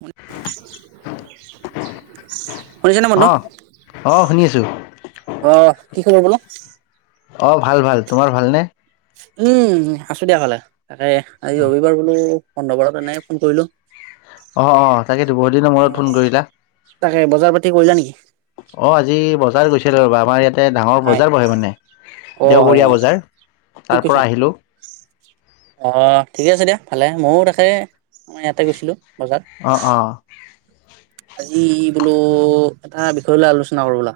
উ [unintelligible] শুনিছনে নে বন্ধু অ', অ', শুনি আছোঁ। আহ' কি খবৰ নো? অ' ভাল ভাল তোমাৰ ভাল নে? উম' আছো দিয়া ভালে। তাকে আজি অ', ৰবিবাৰ বোলো, বন্ধ‌ বাৰ কাৰণে ফোন কৰিলোঁ। অ' অ' তাকেতো বহুত দিনৰ মূৰত ফোন কৰিলা। তাকে বজাৰ পাতি কৰিলা নেকি? অ' আজি বজাৰ গৈছিলো ৰবা আমাৰ ইয়াত তে ডাঙৰ হয়, বজাৰ বহে মানে, অ' হয় দেওবৰীয়া হয়, বজাৰ, ঠিক কৈছা। তাৰপৰা আহিলোঁ। অ', ঠিকে আছে দিয়া ভালে ময়ো তাকে মই ইয়াতে গৈছিলো বজাৰত অ', অ', আজি বোলো এটা বিষয় লৈ আলোচনা কৰো ব'লা।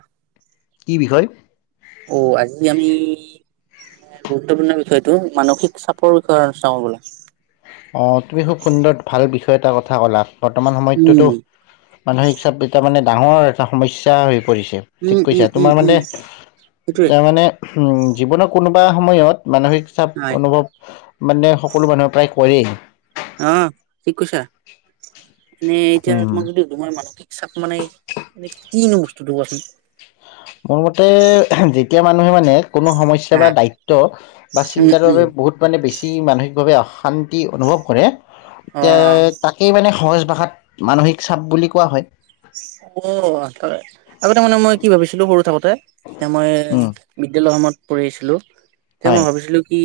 কি বিষয়? অ', আজি আমি- গুৰুত্বপূৰ্ণ বিষয়টো মানসিক চাপৰ বিষয়ে চাওঁ ব'লা। অ', তুমি খুব সুন্দৰ ভাল বিষয় এটা কথা ক'লা, বৰ্তমান সময়তটো উম, তো- মানসিক চাপ এটা মানে ডাঙৰ এটা সমস্যা হৈ পৰিছে। ঠিক উম, কৈছা। উম, উম, তোমাৰ মানে উম, সেইটোৱে তাৰমানে- উম' জীৱনৰ কোনোবা সময়ত মানসিক চাপ হয়, অনুভৱ মানে সকলো মানুহে প্ৰায়- পৰেই। অঁ', ঠিক কৈছা। মানে এতিয়া উম, তুমাক যদি- তোমাৰ মানসিক চাপ মানেই মানে কিনো বস্তুটো কোৱাচোন? মোৰ মতে - সেই মানুহে মানে কোনো সমস্যা হা বা দায়িত্ব বা উম চিন্তাৰ উম বাবে বহুত- মানে বেছি মানসিক ভাৱে অশান্তি অনুভৱ কৰে অ এতিয়া তাক- সেই মানে সহজ ভাষাত মানসিক চাপ বুলি কোৱা হয়। অ', আগতে মানে মই কি ভাবিছিলো সৰু থাকো- তে মই উম বিদ্যালয়ৰ সময়ত পঢ়ি আহিছিলো তেতিয়া মই হয় ভাবিছিলো- কি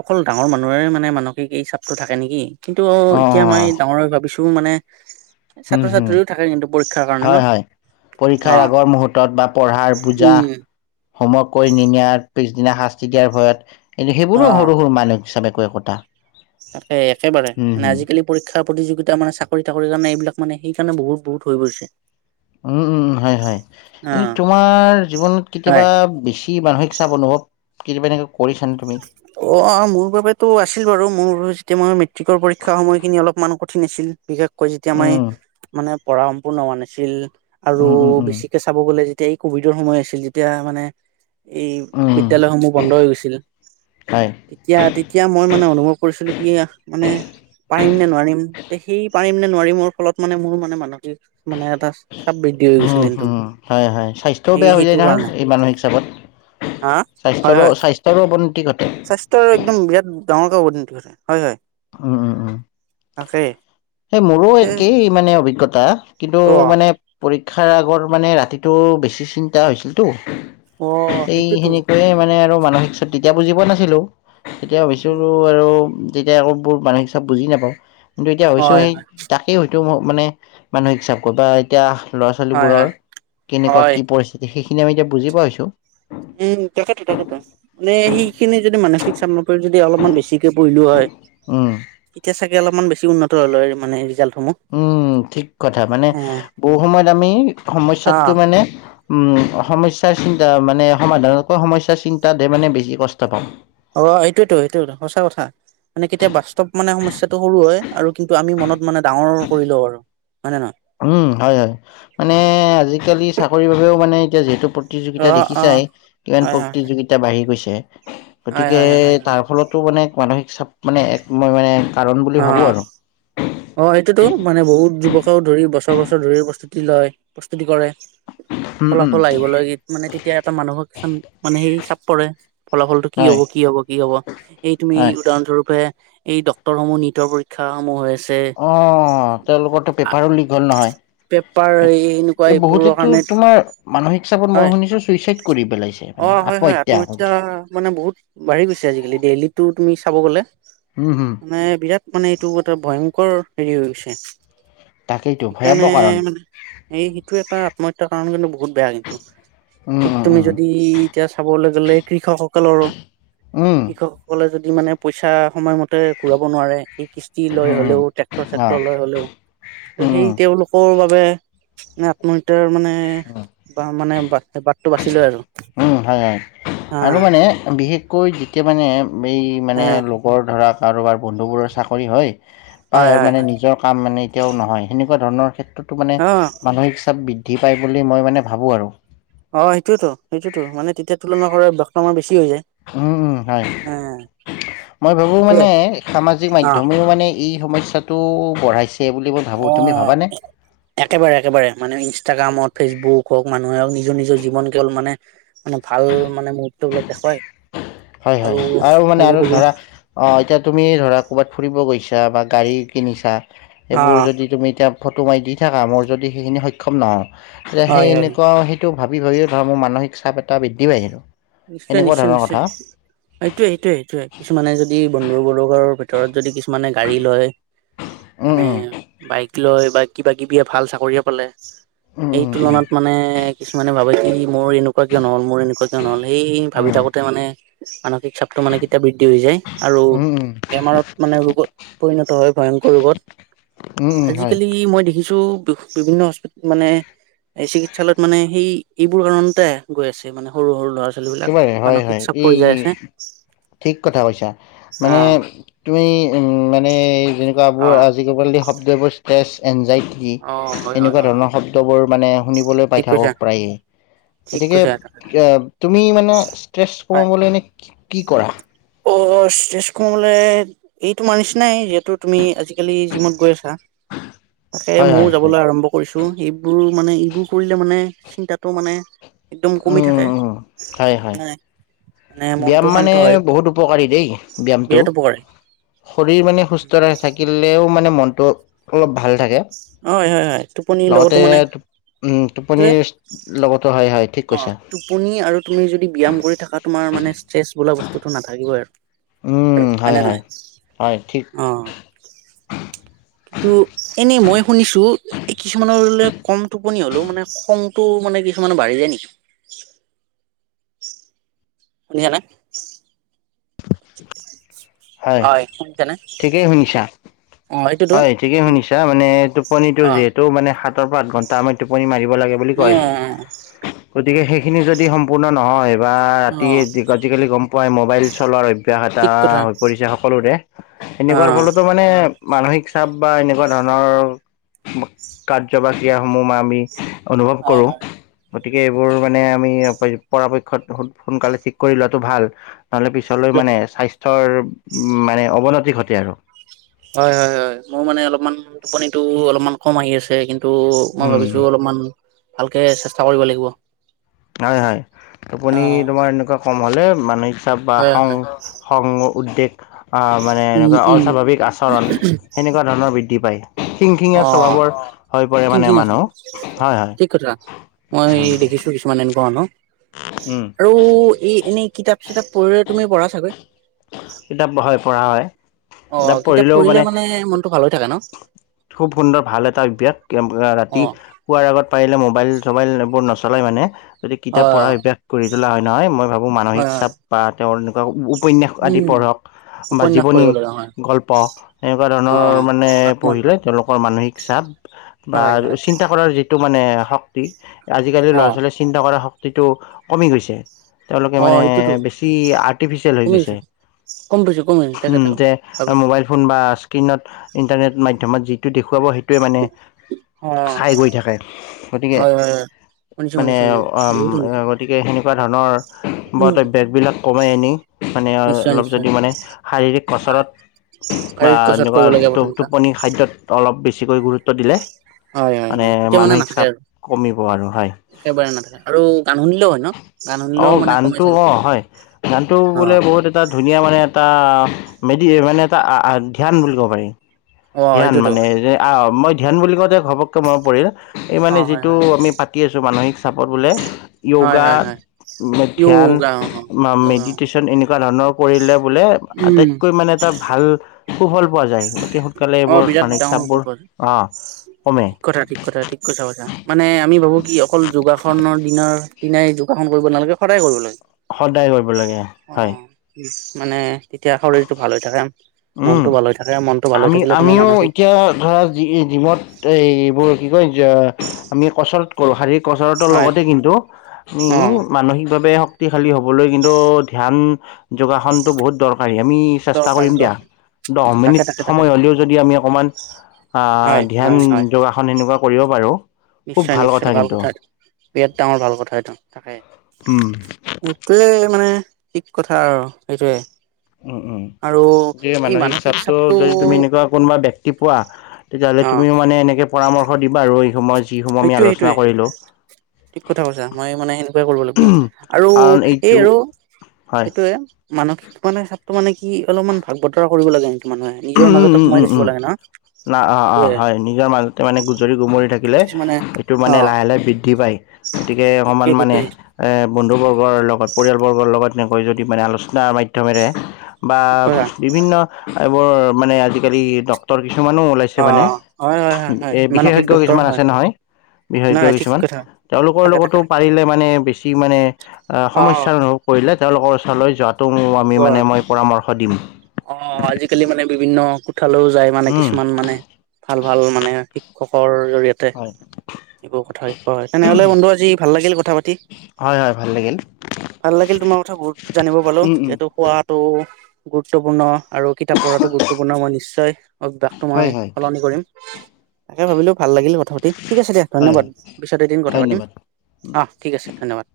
অকল ডাঙৰ মানুহৰে মানে মানসিক এই চাপটো থাকে নেকি। কিন্তু অ এতিয়া মই ডাঙৰ ভাবিছো মানে ছাত্ৰ-ছাত্ৰীও থাকে কিন্তু। পৰীক্ষাৰ কাৰণে ন হয়-হয়, অ পৰীক্ষাৰ আগৰ মুহূৰ্তত বা পঢ়াৰ বুজা- উম হোমৱৰ্ক কৰি নিমিয়াৰ পিছদিনা শাস্তি দিয়াৰ ভয়ত- এ' অ সেইবোৰো সৰু-সৰু মানসিক চাপ একো-একোটা। তাকে, একেবাৰে মানে আজিকালি- পৰীক্ষা প্ৰতিযোগিতা মানে চাকৰি-তাকৰি কাৰণে এইবিলাক মানে সেইকাৰণে বহুত পৰিছে। উমঁ-উমঁ, হয়-হয়। অ এনেই তোমাৰ জীৱনত হয় কেতিয়াবা বেছি- কি মানসিক চাপ অনুভৱ কেতিয়াবা এনেকুৱা কৰিছানে তুমি? অ', মোৰ বাবেতো আছিল বাৰু মোৰ যেতিয়া মই মেট্ৰিকৰ পৰীক্ষা সময়খিনি অলপমান- কঠিন আছিল, বিশেষকৈ যেতিয়া মই উম, মানে পঢ়া সম্পূৰ্ণ হোৱা নাছিল আৰু উম, উম, উম, বেছি- কে চাব গ'লে যেতিয়া এই কভিডৰ সময় আছিল তেতিয়া মানে- এই উম, বিদ্যালয়সমূহ বন্ধ হৈ গৈছিল। হয়। তেতিয়া-তেতিয়া মই মানে অনুভৱ কৰিছিলো কি মানে- পাৰিম নে নোৱাৰিম, তে সেই পাৰিম নে নোৱাৰিমৰ ফলত মানে মোৰ মানে মানসিক মানে এটা চাপ বৃদ্ধি হৈ গৈছিল কিন্তু উম-হুম, হয়-হয়। স্বাস্থ্যও সেই বেয়া হৈ যায় নহয় এই মানসিক চাপত। হাঁ? হয়-হয়। তাৰো অৱনতি ঘটে। স্বাস্থ্যৰ একদম বিৰাট ডাঙৰ কৈ অৱনতি ঘটে, হয়-হয়। উম-উম-উম। তাকে। সেই মোৰো সেইটোৱে মানে অভিজ্ঞতা, কিন্তু অ'। মানে- পৰীক্ষাৰ আগৰ মানে ৰাতিটো বেছি চিন্তা হৈছিলতো- অ এই সেইটোতো সেনেকৈয়ে মানে মানসিক চাপ তেতিয়া বুজি পোৱা নাছিলো। তেতিয়া ভাবিছো আৰু তেতিয়া আকৌ বোৰ মানসিক চাপ বুজি নাপাওঁ কিন্তু এতিয়া- ত' হয় সেই তাকেই হয়তো মানে মানসিক চাপ কয় বা- এতিয়া হয় ল'ৰা-ছোৱালীবোৰৰ হয় কেনেকুৱা হয় কি পৰিস্থিতি সেইখিনি আমি এতিয়া বুজি পোৱা হৈছো। উম, তাকেটো তাকেটো নে সেইখিনি যদি মানসিক চাপ [unintelligible] অলপমান বেছিকে [unintelligible] হয়। উম। তেতিয়া চাগে অলপমান বেছি উন্নত হ'ল হয় মানে ৰিজাল্টসমূহ। উম ঠিক কথা মানে অ বহু সময়ত আমি সমস্যাত কৈ মানে উম সমস্যাৰ চিন্তা মানে সমাধানতকৈ সমস্যাৰ চিন্তাতহে মানে বেছি কষ্ট পাওঁ। অ এইটোয়েতো [unintelligible] সঁচা কথা। মানে কেতিয়া বাস্তৱ মানে সমস্যাটো সৰু হয় আৰু কিন্তু আমি মনত মানে ডাঙৰ কৰি লওঁ আৰু। হয় নে নহয়? উম, হয়, হয়। মানে আজিকালি চাকৰিৰ বাবেও মানে এতিয়া যিহেতু অ প্ৰতিযোগিতা অ দেখিছাই। কিমান হয় হয় প্ৰতিযোগি এতিয়া বাঢ়ি গৈছে হয় গতিকে হয় হয় হয় হয় তাৰ ফলতো মানে মানসিক চাপ মানে এক মই মানে কাৰণ বুলি অ ভাবোঁ আৰু। অ সেইটোতো মানে বহুত যুৱক ধৰি বছৰ বছৰ ধৰি প্ৰস্তুতি লয় প্ৰস্তুতি কৰে উম, উম। ফলাফল আহিবলৈ মানে তেতিয়া এটা মানুহক [unintelligible] মানে সেই চাপ পৰে ফলাফলটো কি হয়, হ'ব, কি হ'ব কি হ'ব? হয়। [unintelligible] উদাহৰণস্বৰূপে এই ডক্টৰ সমূহ নীটৰ পৰীক্ষা সমূহ হৈ আ অ তেওঁলোকৰটো পেপাৰো লিক হ'ল নহয়? পেপাৰ এই এনেকুৱা এই এইবোৰৰ বহুতেতো কাৰণে তোমাৰ মানসিক চাপত মই হয় শুনিছোঁ চুইচাইড কৰি পেলাইছে। অ মানে হয়, হয় আত্মহত্যা কৰিছে। মানে বহুত বাঢ়ি গৈছে আজিকালি ডেইলিতো তুমি চাব গ'লে। হুম, হুম। মানে বিৰাট মানে এইটো এটা ভয়ংকৰ হেৰি হৈ গৈছে। তাকেইতো সেইকাৰণে ভয়াৱহ কাৰণ মানে এই সেইটোও এটা আত্মহত্যাৰ কাৰণ কিন্তু বহুত বেয়া কিন্তু উম ঠিক তুমি উম যদি [unintelligible] এতিয়া চাবলৈ গ'লে কৃষকসকলৰো উম কৃষক সকলে যদি মানে পইচা সময়মতে ঘূৰাব নোৱাৰে এই কিষ্টি [unintelligible] লৈ উম উম উম হ'লেও ট্ৰেক্টৰ অ চেক্টৰ লৈ হ'লেও ত' সেই উম তেওঁলোক [unintelligible] বাবে আত্মহত্যাৰ মানে উম উম বা মানে- বা ট - বাটটো বাচি লয় আৰু। উম, হয় হয় হা আৰু মানে বিশেষকৈ যেতিয়া মানে এই হ মানে লগৰ ধৰা কাৰোবাৰ বন্ধুবোৰৰ চাকৰি হয় পায় হয় আৰু হয় মানে হয় নিজক কাম মানে এতিয়াও নহয় সেনেকুৱা ধৰণৰ ক্ষেত্ৰতো মানে অ মানসিক চাপ বৃদ্ধি পায় বুলি মই মানে ভাবোঁ আৰু। অ সেইটোৱেইটো সেইটোতো মানে তেতিয়া তুলনা কৰাৰ [unintelligible] আমাৰ বেছি হৈ যায়। উম, উম হয়। হ মই ভাবো সেইটোয়ে মানে সামাজিক অ মাধ্যমেও মানে এই সমস্যাটো বঢ়াইছে বুলি মই ভাবোঁ তুমি অ'। ভাবানে? একেবাৰে একেবাৰে মানে ইনষ্টাগ্ৰাম হওঁক ফেচবুক হওঁক মানুহে নিজৰ নিজৰ জীৱন কেৱল মানে [unintelligible] ভাল মানে মূৰ্হত বলাক দেখুৱায়। হয়, হয় আৰু মানে আৰু ধৰা। অ এতিয়া তুমি ধৰা ক'ৰবাত ফুৰিব গৈছা বা গাড়ী কিনিছা অ এইবোৰ যদি তুমি এতিয়া ফটো মাৰি দি থাকা মোৰ যদি সেইখিনি সক্ষম নহওঁ তেতিয়া হয় সেই হয় এনেকুৱাওেই [unintelligible] ভাবি ভাবি ধৰা মোৰ মানসিক চাপ এটা বৃদ্ধি [unintelligible] নিশ্চয়, এনেকুৱা নিশ্চয়, ধৰণৰ নিশ্চয়। কথা এইটোয়ে এইটোয়ে এইটোয়ে কিছুমানে যদি বন্ধু বৰ্গৰ ভিতৰত যদি কি মানে গাড়ী লয় মানে উম বাইক লয় বা কিবা কিবিয়ে ভাল চাকৰিয়ে পালে উম এই উম তুলনাত মানে কিছুমানে ভাবে কি মোৰ এনেকুৱা কিয় নহ'ল মোৰ এনেকুৱা কিয় নহ'ল এই ভাবি উম থাকোতে মানে মানসিক চাপটো মানে কেতিয়া বৃদ্ধি হৈ যায় আৰু উম উম উম উম উম বেমাৰত মানে ৰোগত পৰিণত হয় ভয়ংকৰ ৰোগত উম উম হয় আজিকালি মই দেখিছো ছু বিভিন্ন হস্পিতে মানে ছু এই চিকিৎসালয়ত মানে সেই এইবোৰ কাৰণতে গৈ আছে মানে সৰু সৰু ল'ৰা ছোৱালী বিলাক একেবাৰে হয় মানসিক হয় চাপ এই পৰি যাই আছে ঠিক কথা কৈছা অ মানে তুমি উম মানে যেনেকুৱা বোৰ অ আজিকাল শব্দ এইবোৰ ষ্ট্ৰেছ এনজাইটি টি অ হয় হয় এনেকুৱা হয় ধৰণৰ হয় শব্দ শব্দবোৰ মানে শুনিবলৈ পাই ঠিক থাকো কৈছা প্ৰায়ে ঠিক গতিকে কৈছা এ তুমি মানে ষ্ট্ৰেছ হয় কমাবলৈ এনে কি কি কৰা? অ ষ্টেছ কমাবলে এইটো মানিছ নাই যিহেতু তুমি আজিকালি জিমত গৈ আছা তাকে হয় হয় ময়ও হয় যাবলৈ আৰম্ভ কৰিছো এইবোৰ মানে এইবোৰ কৰিলে মানে চিন্তাটো মানে একদম কমি উম থাকে উম নাই। মানে মনটো ব্যিয়াম শান্ত মানে হয় বহুত উপকাৰী দেই ব্যিয়ামটো। বিৰাট উপকাৰী শৰীৰ মানে সুস্থ থাকিলেও মানে মনটো অলপ ভাল থাকে হয় হয় হয় টোপনিৰ লগতে লগতো মানে উম সেইটোৱে টোপনিৰ লগতো হাই হাই। অ টোপনি আৰু তুমি যদি ব্যায়াম কৰি থাকা তোমাৰ মানে ষ্ট্ৰেছ বোলা বস্তুটো নাথাকিবই আৰু। হয় নে হয়, ঠিক নহয় অ। কিন্তু এনেই মই শুনিছোঁ। এই কিছুমানৰ কম টোপনি হলেও মানে খংটো মানে কিছুমানৰ বাঢ়ি যায় নেকি? শুনিহানে হয়। বাই [inaudible] শুনিছা নে। ঠিকেই শুনিছা। হয় ঠিকেই শুনিছা মানে টোপনিটো অ যিহেতু মানে সাতৰ পৰা আঠ ঘণ্টা আয় টোপনি মাৰিব লাগে বুলি কয়। [inaudible] হয় থিকেই শুনিছা মানে টোপনিটো যিহেতু মানে সাতৰ পৰা আঠ ঘণ্টা আয় টোপনি মাৰিব লাগে বুলি উ কয়। [inaudible] [inaudible] অহ [inaudible] গতিকে সেইখিনি যদি সম্পূৰ্ণ নহয়। বা ৰাতি অ আজিকালি গম পোৱাই মোবাইল চলোৱাৰ অভ্যাস এটা ঠিক কথা হৈ পৰিছে সকলোৰে। অ এনেকুৱাৰ ফলতো মানে। মানসিক চাপ বা এনেকুৱা ধৰণৰ কাৰ্য বা ক্ৰীয়াসমূহ আমি। অনুভৱ হয় কৰো। গতিকে এইবোৰ মানে আমি পৰাপক্ষত সোনকালে ঠিক কৰি লোৱাটো ভাল। নহ'লে পিছলৈ মানে স্বাস্থ্যৰ মানে অৱনতি ঘটে আৰু। হয় হয় হয় মোৰ মানে অলপমান টোপনিটো অলপমান কম আহি আছে কিন্তু। তো মই উম, ভাবিছোঁ অলপমান ভালকৈ চেষ্টা কৰিব লাগিব। হয় হয় টোপনি তোমাৰ এনেকুৱা কম হ'লে মানসিক চাপ বা হয় খং হয় খং উদ্বেগ। আহ মানে উম এনেকুৱা উম অস্বাভাৱিক আচৰণ সেনেকুৱা ধৰণৰ বৃদ্ধি পায় শিং অ শিঙীয়া স্বভাৱৰ। হৈ পৰে মানে থিংকিং আছে মানুহ হয় হয়। ঠিক কথা মই উম দেখিছো কিছুমান এনেকুৱা মানুহ। উম। আৰু এই এনেই কিতাপ চিতাপ পঢ়িলে তুমি পঢ়া চাগৈ। কিতাপ হয় পঢ়া হয়। অ্' কিতাপ পঢ়িলে মানে মনটো ভাল হৈ থাকে ন'? খুব সুন্দৰ ভাল এটা অভ্যাস, অ ৰাতি শুৱাৰ আগত পাৰিলে মোবাইল-চবাইল এবোৰ নচলাই মানে যদি অ কিতাপ পঢ়া অভ্যাস কৰি তোলা হয় নহয় মই ভাবোঁ মানসিক হয় হয় চাপ বা তেওঁৰ এনেকুৱা উপন্যাস আদি উম পঢ়ক। বা উপন্যাস জীৱনী, পঢ়িব লগা হয় গল্প এনেকুৱা অ ধৰণৰ মানে আত্ম পঢ়িলে তেওঁলোকৰ মানসিক চাপ, বা হয় হয় চিন্তা কৰাৰ যিটো মানে শক্তি আজি-কালি অ ল'ৰা-ছোৱালীয়ে চিন্তা কৰা শক্তিটো কমি গৈছে। তেওঁলোকে অ মানে সেইটোতো বেছি আৰ্টিফিচিয়েল হৈ গৈছে। কম পাইছো কমি তাকে উম' তাকে এতিয়া এ ভাবিছো মোবাইল ফোন বা স্ক্ৰীণত ইণ্টাৰনেট মাধ্যমত যিটো দেখুৱাব সেইটোৱে মানে অ চাই গৈ থাকে, গতিকে হয় হয় হয় শুনিছো মানে শুনিছো মই বহুত শুনিছো উম্ গতিকে সেনেকুৱা ধৰণৰ বত উম অভ্যাসবিলাক কমাই আনি মানে নিশ্চয় অলপ নিশ্চয় যদি মানে শাৰীৰিক কচৰত বা শাৰীৰিক কচৰৎ এনেকুৱা কৰিব লাগে প্ৰথম কথা টো-টোপনি, খাদ্যত অলপ বেছিকৈ গুৰুত্ব দিলে হয় হয় মানে হয় তেতিয়া মানসিক নাথাকে চাপ আৰু কমিব আৰু হয়। একেবাৰে নাথাকে আৰু গান শুনিলেও হয় ন গান অঁ শুনিলেও মানে কমে গানটো চাগে অ হয়, গানটো অ বোলে অ বহুত এটা ধুনীয়া মানে এটা মেডি মানে এটা ধ্যান বুলি ক'ব পাৰি। ধ্যান সেইটোতো মানে যে আ্ মই ধ্যান বুলি ক‌ওতে ঘপককে মনত পৰিল এই অ মানে হয় যিটো হয় আমি পাত তি আছো মানসিক চাপত বোলে- হয় য়োগা, হয় হয় ধ্যান য়োগা অ য়োগা মেডিটেচন এনেকুৱা ধৰণৰ কৰিলে বোলে উম আটাইতকৈ মানে এটা ভাল সুফল পোৱা যায়, গতি শ অঁ বিৰাট ডাঙৰ সু-ফল পোৱা যায়। কমে ঠিক কথা ঠিক কথা ঠিক কথা কৈছা। মানে আমি ভাবো কি অকল যোগাসনৰ দিনৰ দিনাই যোগাসন কৰিব নালাগে সদায় কৰিব লাগে। সদায় কৰিব লাগে, অ অ হয়। মানে তেতিয়া শৰীৰটো ভাল হৈ থাকা, উম মনটো ভাল হৈ থাকে মনটো ভাল হৈ আমি থাকিলে মানে আমিও মানসিক এতিয়া ধৰা জি-জিমত এই এইবোৰ কি কয়- আমি কচৰত কৰো শাৰীৰিক কচৰটৰ হয় লগতে কিন্তু অ মানসিকভাৱে হওক শক্তিশালী হ'বলে কিন্তু ধ্যান, যোগাসনটো বহুত দৰকাৰী হ- আমি চেষ্টা দৰকাৰ কৰিম দিয়া, দৰকাৰ দহ তাকে তাকে মিনিট তাকে সময় হ'লেও যদি আমি অকণমান আ্ হয় ধ্যান, হয় হয় যোগাসন এনেকুৱা কৰিব পাৰো নিশ্চয়! নিশ্চয়! ভাল কথা। বিৰাট ডাঙৰ ভাল কথা এটো। তাকে উম' এইটোৱে মানে ঠিক কথা আৰু সেইটোৱে। উম উম, আৰু যে মানসিক চাপটো যদি তুমি এনেকুৱা কোনোবা ব্যক্তি পোৱা তেতিয়াহ'লে অ তুমিও মানে এনেকে পৰামৰ্শ দিবা আৰু এই সময়- যি সমূহ আমি সেইটোয়ে আলোচনা সেইটোয়ে কৰিলো। ঠিক কথা কৈছা মই মানে সেনেকুৱাই কৰিব লাগিব, আৰু কাৰণ এই এইটো আৰু হয় সেইটোয়ে, মানসিক মানে চাপটো মানে কি অলপমান ভাগ-বতৰা কৰিব লাগে। মানুহে নিজৰ উম মাজতে সোমাই উম থাকিব উম, লাগে ন না অঁ অঁ সেইটোয়ে হয় নিজৰ মাজত তে মানে গুজৰি-গুমৰি থাকিলে কিছুমানে এইটো অ মানে লাহে-লাহে বৃদ্ধি পায়, গতিকে অকমান ঠিকেই মানে ঠিকেই এ বন্ধু বৰ্গৰ লগত পৰিয়ালবৰ্গৰ লগত এনেকৈ যদি মানে আলোচনাৰ মাধ্যমেৰে বা ঠিক কথা বিভিন্ন এইবোৰ মানে আজি-কালি ডক্তৰ কিছুমানো ওলাইছ- অ ছে মানে, হয় হয় হয় হয় এ মানসিক বিশেষজ্ঞ ডক্তৰ কিছুমান হয় আছে নহয়, নাই বিশেষজ্ঞ ঠিক কিছুমান। কথা তেওঁলোকৰ থাকে থাকে লগতো থাকে পাৰিলে মানে বেছি মানে অ সমস্যা অনুস- পৰিলে তেওঁলোকৰ ওচৰলৈ যোৱাটো উম আমি মানে মই পৰামৰ্শ দিম। কালি মানে বিভিন্ন কোঠালৈও যায় মানে উম কিছুমান মানে ভাল ভাল মানে শিক্ষকৰ জৰিয় তে, হয় এইবোৰ কথা [unintelligible] হয় তেনেহ'লে বন্ধু আজি ভাল লাগিল কথা পাতি। হয় হয় ভাল লাগিল। ভাল লাগিল তোমাৰ কথা বহুত জানিব পালো। উম উম যিহেতু খোৱাটো গুৰুত্বপূৰ্ণ আৰু কিতাপ পঢ়াটো গুৰুত্বপূৰ্ণ মই নিশ্চয় অভ্যাসটো হয় মই হয় সলনি কৰিম। তাকে ভাবিলোঁ ভাল লাগিল কথা পাতি, ঠিক আছে দিয়া হয় ধন্যবাদ হয় পিছত এদিন কথা পাতিম। ধন্যবাদ অঁ ঠিক আছে ধন্যবাদ।